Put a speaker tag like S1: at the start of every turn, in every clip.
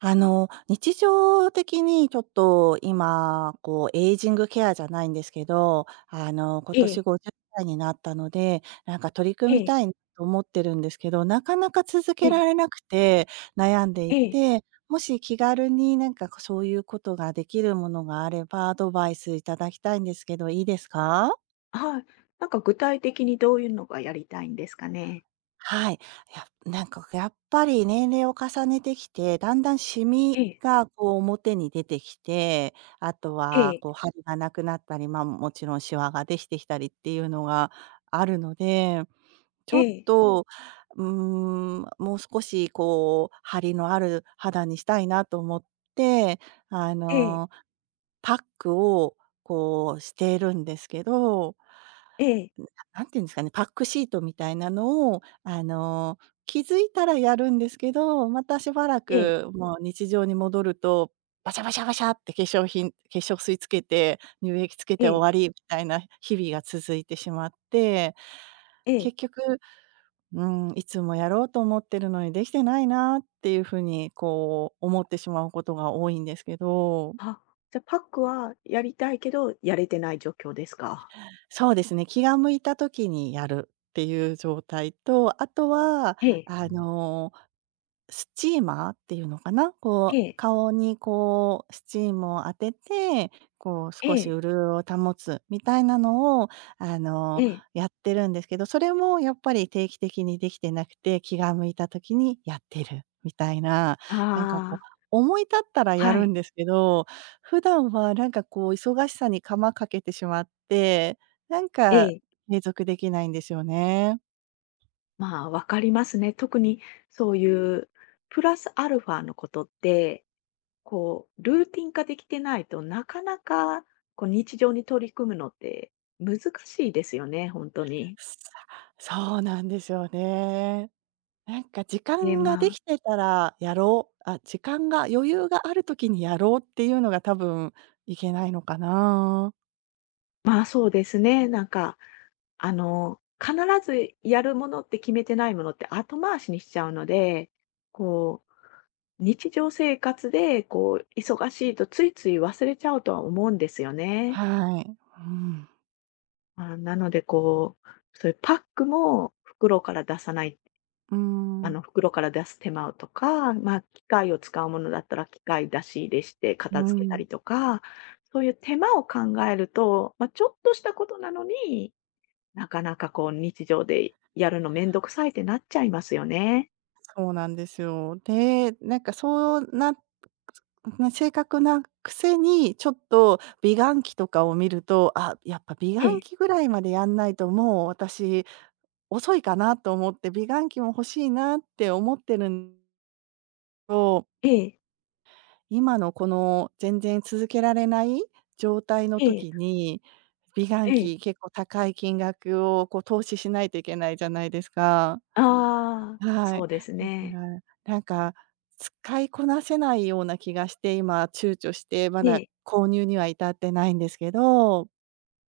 S1: 日常的にちょっと今、こう、エイジングケアじゃないんですけど、今
S2: え
S1: 年
S2: え、
S1: 50歳になったので、なんか取り組
S2: え
S1: み
S2: え、
S1: たいなと思ってるんですけど、なかなか続
S2: え
S1: け
S2: え、
S1: られなくて悩んでい
S2: ええ、
S1: て、もし気軽になんかそういうことができるものがあれば、アドバイスいただきたいんですけど、いいですか？
S2: はい。なんか具体的にどういうのがやりたいんですかね？
S1: はい。やなんかやっぱり年齢を重ねてきて、だんだんシ
S2: え
S1: ミ
S2: え、
S1: がこう表に出てきて、あと
S2: え
S1: は
S2: え、
S1: こう張りがなくなったり、まあ、もちろんシワができてきたりっていうのがあるので、ち
S2: え
S1: ょっ
S2: え、
S1: と、もう少しこう張りのある肌にしたいなと思って、あ
S2: ええ、
S1: の、パックをこうしているんですけど、
S2: ええ、
S1: なんていうんですかね、パックシートみたいなのを、気づいたらやるんですけど、またしばら
S2: ええ、
S1: くもう日常に戻ると、バシャバシャバシャって化粧品化粧水つけて、乳液つけ
S2: え
S1: て終
S2: え、
S1: わりみたいな日々が続いてしまって、
S2: ええ。
S1: 結局、うん、いつもやろうと思ってるのにできてないなっていう風にこう思ってしまうことが多いんですけど、
S2: あ、じゃ、パックはやりたいけど、やれてない状況ですか？
S1: そうですね、気が向いた時にやるっていう状態と、あとは、
S2: ええ、
S1: あのスチーマーっていうのかな、こ
S2: え
S1: う、
S2: え、
S1: 顔にこうスチームを当てて、こう少
S2: え
S1: し
S2: え、
S1: 潤いを保つみたいなのを、あ
S2: え
S1: の、
S2: え。
S1: やってるんですけど、それもやっぱり定期的にできてなくて、気が向いた時にやってるみたいな、なんかこう、
S2: ああ、
S1: 思い立ったらや
S2: は
S1: るん
S2: い。
S1: ですけど、普段はなんかこう忙しさにかまかけてしまって、なん
S2: え
S1: か
S2: え。
S1: 継続できないんですよね。
S2: まあ、わかりますね。特にそういうプラスアルファのことってこう、ルーティン化できてないと、なかなか、こう、日常に取り組むのって難しいですよね、本当に。
S1: さそうなんですよね。なんか時
S2: で、
S1: 間がで
S2: まあ
S1: きてたらやろう、あ、時間が余裕がある時にやろうっていうのが多分いけないのかな。
S2: まあ、そうですね、なんか、必ずやるものって決めてないものって後回しにしちゃうので、こう、日常生活で、こう、忙しいとついつい忘れちゃうとは思うんですよね。
S1: はい。うん。
S2: まあ、なので、こう、そういうパックも袋から出さない
S1: うーん。
S2: 袋から出す手間とか、まあ、機械を使うものだったら機械出し入れして
S1: う
S2: 片付けた
S1: ん。
S2: りとか、そういう手間を考えると、まあ、ちょっとしたことなのに、なかなかこう日常でやるのめんどくさいってなっちゃいますよね。
S1: そうなんですよ。で、なんかな性なくせに、ちょっと美顔器とかを見ると、あ、やっぱ美
S2: え
S1: 顔
S2: え、
S1: 器ぐらいまでやんないともう私遅いかなと思って、美顔器も欲しいなって思ってるん、
S2: ええ、
S1: 今のこの全然続けられない状態の
S2: え
S1: 時
S2: え、
S1: に、美顔
S2: ええ。
S1: 器結構高い金額をこう投資しないといけないじゃないですか。
S2: ああ、
S1: は
S2: そ
S1: い。
S2: うです
S1: だか
S2: ね。
S1: ら、なんか使いこなせないような気がして、今躊躇して、まだ
S2: ええ。
S1: 購入には至ってないんですけど。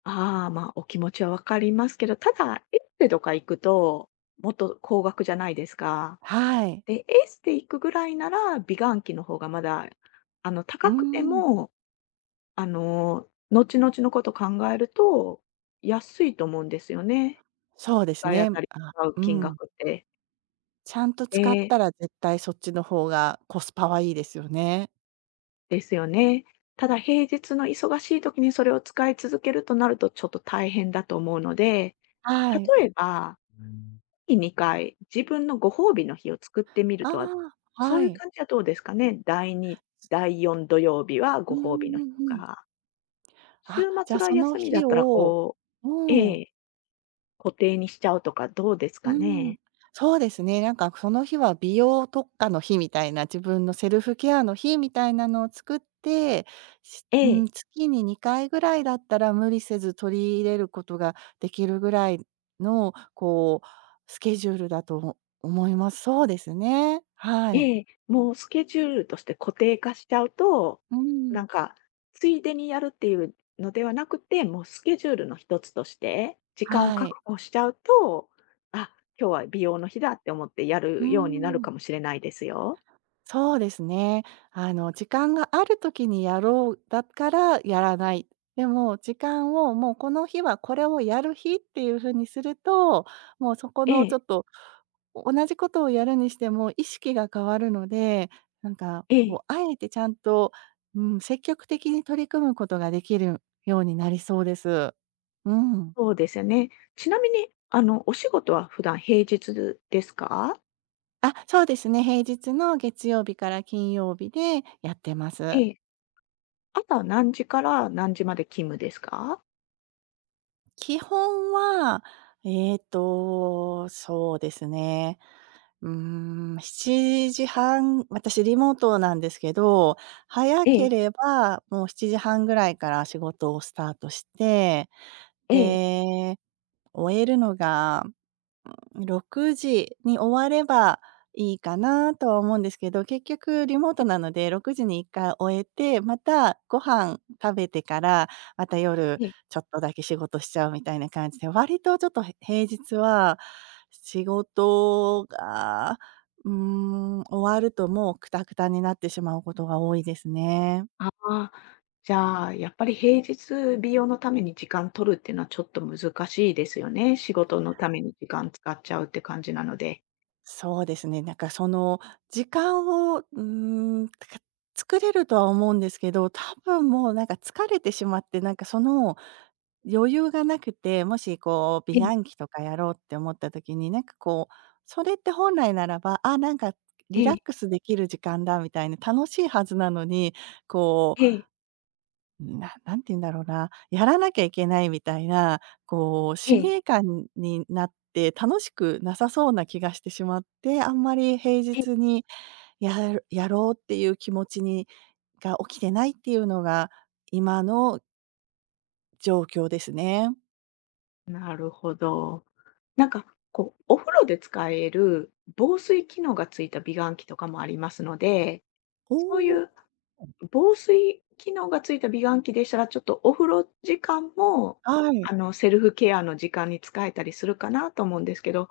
S2: ああ、まあ、お気持ちはわかりますけど、ただ、エステとか行くと、もっと高額じゃないですか。
S1: はい。
S2: で、エースで行くぐらいなら、美顔器の方がまだ、
S1: うー
S2: 高くて
S1: ん。
S2: も、後々のこと考えると、安いと思うんですよね。
S1: そうで
S2: い
S1: す
S2: 当
S1: ね。
S2: たり
S1: あ、
S2: 使う
S1: う
S2: 金
S1: ん。
S2: 額って。
S1: ちゃんと使っ
S2: で
S1: たら絶対そっちの方がコスパはいいですよね。
S2: ですよね。ただ平日の忙しい時にそれを使い続けるとなると、ちょっと大変だと思うので、
S1: はい。
S2: 例えば、月2回、自分のご褒美の日を作ってみる
S1: あ
S2: とは、
S1: あ、
S2: そ
S1: は
S2: ういう
S1: い。
S2: 感じはどうですかね。第2、第4土曜日は
S1: う
S2: ご
S1: ん
S2: 褒美の
S1: う
S2: 日
S1: ん
S2: と
S1: うん。
S2: か。週
S1: あ、じゃ
S2: 末
S1: あ
S2: が
S1: その
S2: 休みだ
S1: 日
S2: ったら、
S1: を、
S2: う
S1: うん、
S2: ええ、固定にしちゃうとかどうです
S1: う
S2: か
S1: ん、
S2: ね？
S1: そうですね、なんかその日は美容特化の日みたいな、自分のセルフケアの日みたいなのを作って、
S2: え
S1: うん、
S2: え、
S1: 月に2回ぐらいだったら無理せず取り入れることができるぐらいの、こう、スケジュールだと思います。そうですね。はい。
S2: ええ、もうスケジュールとして固定化しちゃうと、
S1: う
S2: な
S1: ん。
S2: んか、ついでにやるっていうのではなくて、もうスケジュールの一つとして、時間を
S1: はい。
S2: 確保しちゃうと、あ、今日は美容の日だって思ってや
S1: う
S2: るようになる
S1: ん。
S2: かもしれないですよ。
S1: そうですね。時間がある時にやろう、だからやらない。でも、時間をもうこの日はこれをやる日っていう風にすると、もうそこ
S2: え
S1: のちょ
S2: え、
S1: っと、同じことをやるにしても意識が変わるので、なんか
S2: え
S1: こ
S2: え、
S1: う、あえてちゃんと、うん、積極的に取り組むことができるようになりそうです。うん。
S2: そうですよね。ちなみに、お仕事は普段平日ですか？
S1: あ、そうですね。平日の月曜日から金曜日でやってま
S2: え
S1: す。
S2: え。朝何時から何時まで勤務ですか？
S1: 基本は、ええと、そうですね。うー7時半、私リモートなんですけど、早
S2: え
S1: け
S2: え、
S1: ればもう7時半ぐらいから仕事をスタートして、
S2: ええ。
S1: で、終えるのが6時に終わればいいかなとは思うんですけど、結局リモー
S2: え
S1: ト
S2: え、
S1: なので6時に1回終えて、またご飯食べてから、また夜
S2: ええ。
S1: ちょっとだけ仕事しちゃうみたいな感じで、割とちょっと平日は仕事が、終わるともうクタクタになってしまうことが多いですね。
S2: ああ、じゃあ、やっぱり平日美容のために時間取るっていうのはちょっと難しいですよね。仕事のために時間使っちゃうって感じなので。
S1: そうですね、なんかその時間を、ん、か作れるとは思うんですけど、多分もうなんか疲れてしまって、なんかその余裕がなくて、もしこう
S2: え
S1: 美
S2: え、
S1: 顔器とかやろうって思った時に、なんかこう、それって本来ならば、あ、なんか
S2: え
S1: リラッ
S2: え、
S1: クスできる時間だみたいな、楽しいはずなのに、こう、
S2: ええ、
S1: なんて言うんだろうな、やらなきゃいけないみたいな、こう、使
S2: え
S1: 命
S2: え。
S1: 感になって楽しくなさそうな気がしてしまって、あんまり平
S2: え、
S1: 日にやろうっていう気持ちにが起きてないっていうのが、今の状況ですね。
S2: なるほど。なんか、こう、お風呂で使える防水機能がついた美顔器とかもありますので、
S1: お
S2: そうい
S1: お。
S2: う防水機能がついた美顔器でしたら、ちょっとお風呂時間も、
S1: はい。
S2: セルフケアの時間に使えたりするかなと思うんですけど、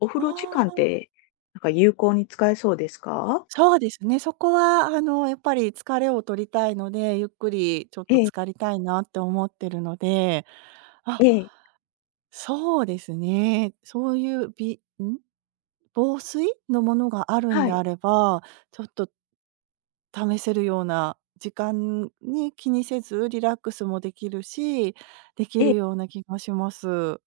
S2: お風呂時
S1: あ
S2: 間っ
S1: あ。
S2: て、なんか有効に使えそうですか？
S1: そうですね、そこは、やっぱり疲れを取りたいので、ゆっくりちょっと
S2: ええ、
S1: 浸かりたいなって思ってるので、あ
S2: ええ、
S1: そうですね。そういう、びん？防水のものがあるん
S2: は
S1: であ
S2: い、
S1: れば、ちょっと試せるような時間に気にせずリラックスもできるし、でき
S2: ええ、
S1: るような気がします。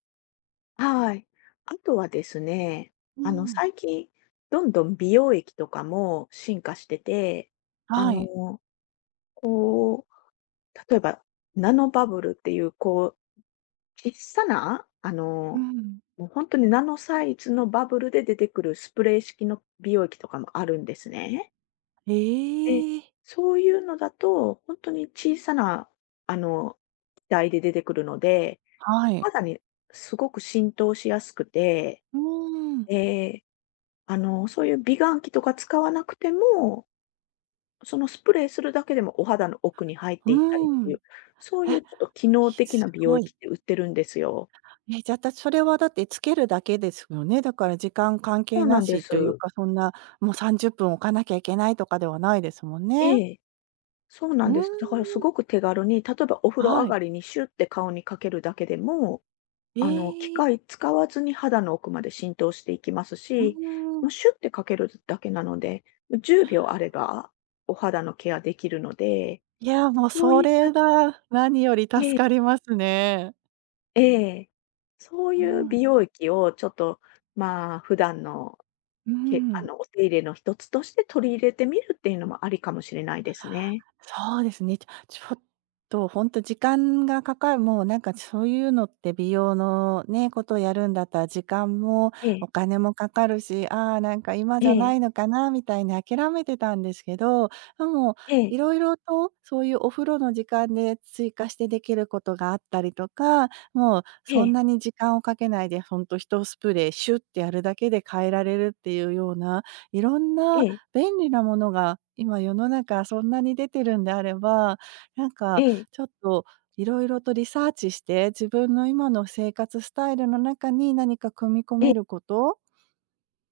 S2: はい。あとはですね、
S1: うん。
S2: 最近どんどん美容液とかも進化してて、あ
S1: はい。
S2: の、こう、例えばナノバブルっていう、こう、小さな、
S1: うん。
S2: もう本当にナノサイズのバブルで出てくるスプレー式の美容液とかもあるんですね。で、
S1: ええ。
S2: そういうのだと、本当に小さな、あの、気体で出てくるので、
S1: は
S2: お
S1: い。
S2: 肌にすごく浸透しやすくて、
S1: うーん。
S2: えあの、そういう美顔器とか使わなくても、そのスプレーするだけでもお肌の奥に入っ
S1: う
S2: ていったりって
S1: ー
S2: い
S1: ん。
S2: う、そうい
S1: え、
S2: うちょっと機能的
S1: す
S2: な美容
S1: ごい。
S2: 液って売ってるんですよ。
S1: え、じゃあ、それはだってつけるだけですよね。だから時間関
S2: そ
S1: 係
S2: う
S1: な
S2: なんで
S1: しという
S2: す。
S1: か、そんな、もう30分置かなきゃいけないとかではないですもんね。
S2: ええ。そうな
S1: う
S2: ん
S1: ー
S2: です。だから
S1: ん、
S2: すごく手軽に、例えばお風呂上
S1: はい。
S2: がりにシュッて顔にかけるだけでも、
S1: え
S2: 機
S1: え、
S2: 械使わずに肌の奥まで浸透していきます
S1: う
S2: し、
S1: ーん。
S2: もうシュッてかけるだけなので、10秒あればお肌のケアできるので、
S1: いや、もう
S2: そう
S1: そ
S2: いっ
S1: れ
S2: た
S1: が何より助
S2: ね
S1: かりますね。
S2: ええ、そう
S1: う
S2: いう
S1: ん、
S2: 美容液をちょっと、まあ、普段の
S1: うー
S2: けあ
S1: ん。
S2: の、お手入れの一つとして取り入れてみるっていうのもありかもしれないですね。
S1: そうですね。ちょっとほんと時間がかかるもうなんかそういうのって美容のね、ことをやるんだったら時間もお金もかかるし、ああ、なんか今
S2: え
S1: じゃない
S2: え、
S1: のかなみたいに諦めてたんですけど、でも
S2: ええ、
S1: いろいろとそういうお風呂の時間で追加してできることがあったりとか、もう
S2: え
S1: そん
S2: え、
S1: なに時間をかけないでほんと一スプレーシュッてやるだけで変えられるっていうような、いろんな
S2: ええ、
S1: 便利なものが今世の中そんなに出てるんであれば、なん
S2: え
S1: か
S2: え、
S1: ちょっといろいろとリサーチして、自分の今の生活スタイルの中に何か組み込
S2: え
S1: め
S2: え。
S1: ること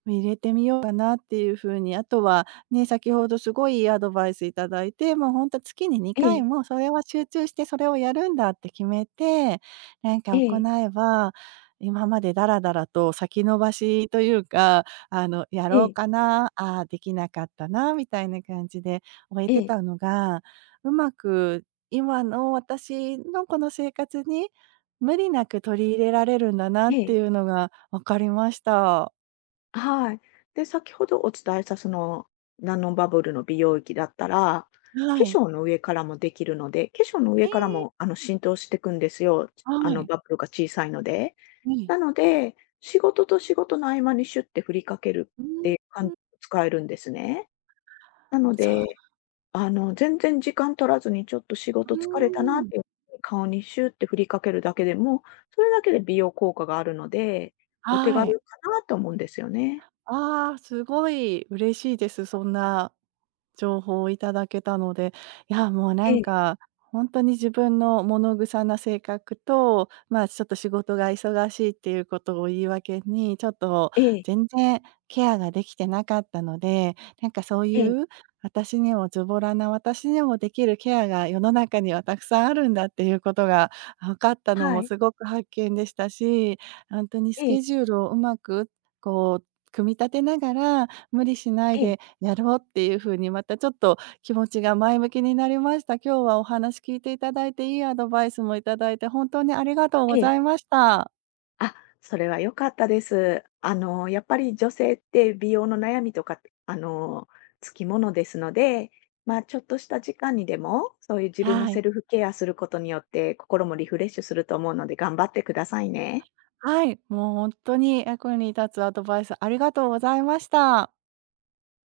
S1: 入れてみようかなっていう風に、あとは、ね、先ほどすごいいいアドバイスいただいて、もうほんと月に
S2: え
S1: 2回
S2: え、
S1: もそれは集中してそれをやるんだって決めて、なん
S2: え
S1: か行
S2: え、
S1: えば、今までダラダラと先延ばしというか、や
S2: え
S1: ろう
S2: え、
S1: かな、ああ、できなかったなみたいな感じで終え
S2: え
S1: て
S2: え、
S1: たのが、うまく今の私のこの生活に無理なく取り入れられるんだなっ
S2: え
S1: てい
S2: え、
S1: うのが分かりました。
S2: はい。で、先ほどお伝えしたその、ナノバブルの美容液だったら、化
S1: はい。
S2: 粧の上からもできるので、化粧の
S1: え
S2: 上から
S1: え、
S2: も、浸透していくんですよ。
S1: はい。
S2: バブルが小さいので。
S1: ええ。
S2: なので、仕事と仕事の合間にシュッて振りかける
S1: う
S2: っ
S1: ん。
S2: ていう感じで使えるんですね。なの
S1: そう、
S2: で全然時間取らずにちょっと仕事疲れたな
S1: うー
S2: っ
S1: ん。
S2: ていう顔にシューって振りかけるだけでも、それだけで美容効果があるので、お手
S1: はい。
S2: 軽かなと思うんですよね。
S1: ああ、すごい嬉しいです。そんな情報をいただけたので、いや、もうな
S2: え
S1: ん
S2: え、
S1: か、本当に自分の物臭な性格と、まあ、ちょっと仕事が忙しいっていうことを言い訳に、ちょっと
S2: ええ、
S1: 全然ケアができてなかったので、なんかそう
S2: ええ、
S1: いう私にもズボラな私にもできるケアが世の中にはたくさんあるんだっていうことが分かったの
S2: は
S1: も
S2: い、
S1: すごく発見でしたし、本当にス
S2: ええ、
S1: ケジュールをうまくこう組み立てながら、無理しない
S2: ええ、
S1: でやろうっていう風にまたちょっと気持ちが前向きになりました。今日はお話聞いていただいて、いいアドバイスもいただいて本当にありがとうご
S2: え
S1: ざ
S2: え。
S1: いました。
S2: あ、それは良かったです。やっぱり女性って美容の悩みとかあの、つきものですので、まあ、ちょっとした時間にでも、そういう自分の
S1: は
S2: セ
S1: い。
S2: ルフケアすることによって、心もリフレッシュすると思うので頑張ってくださいね。
S1: はい、もう本当に役に立つアドバイスありがとうございました。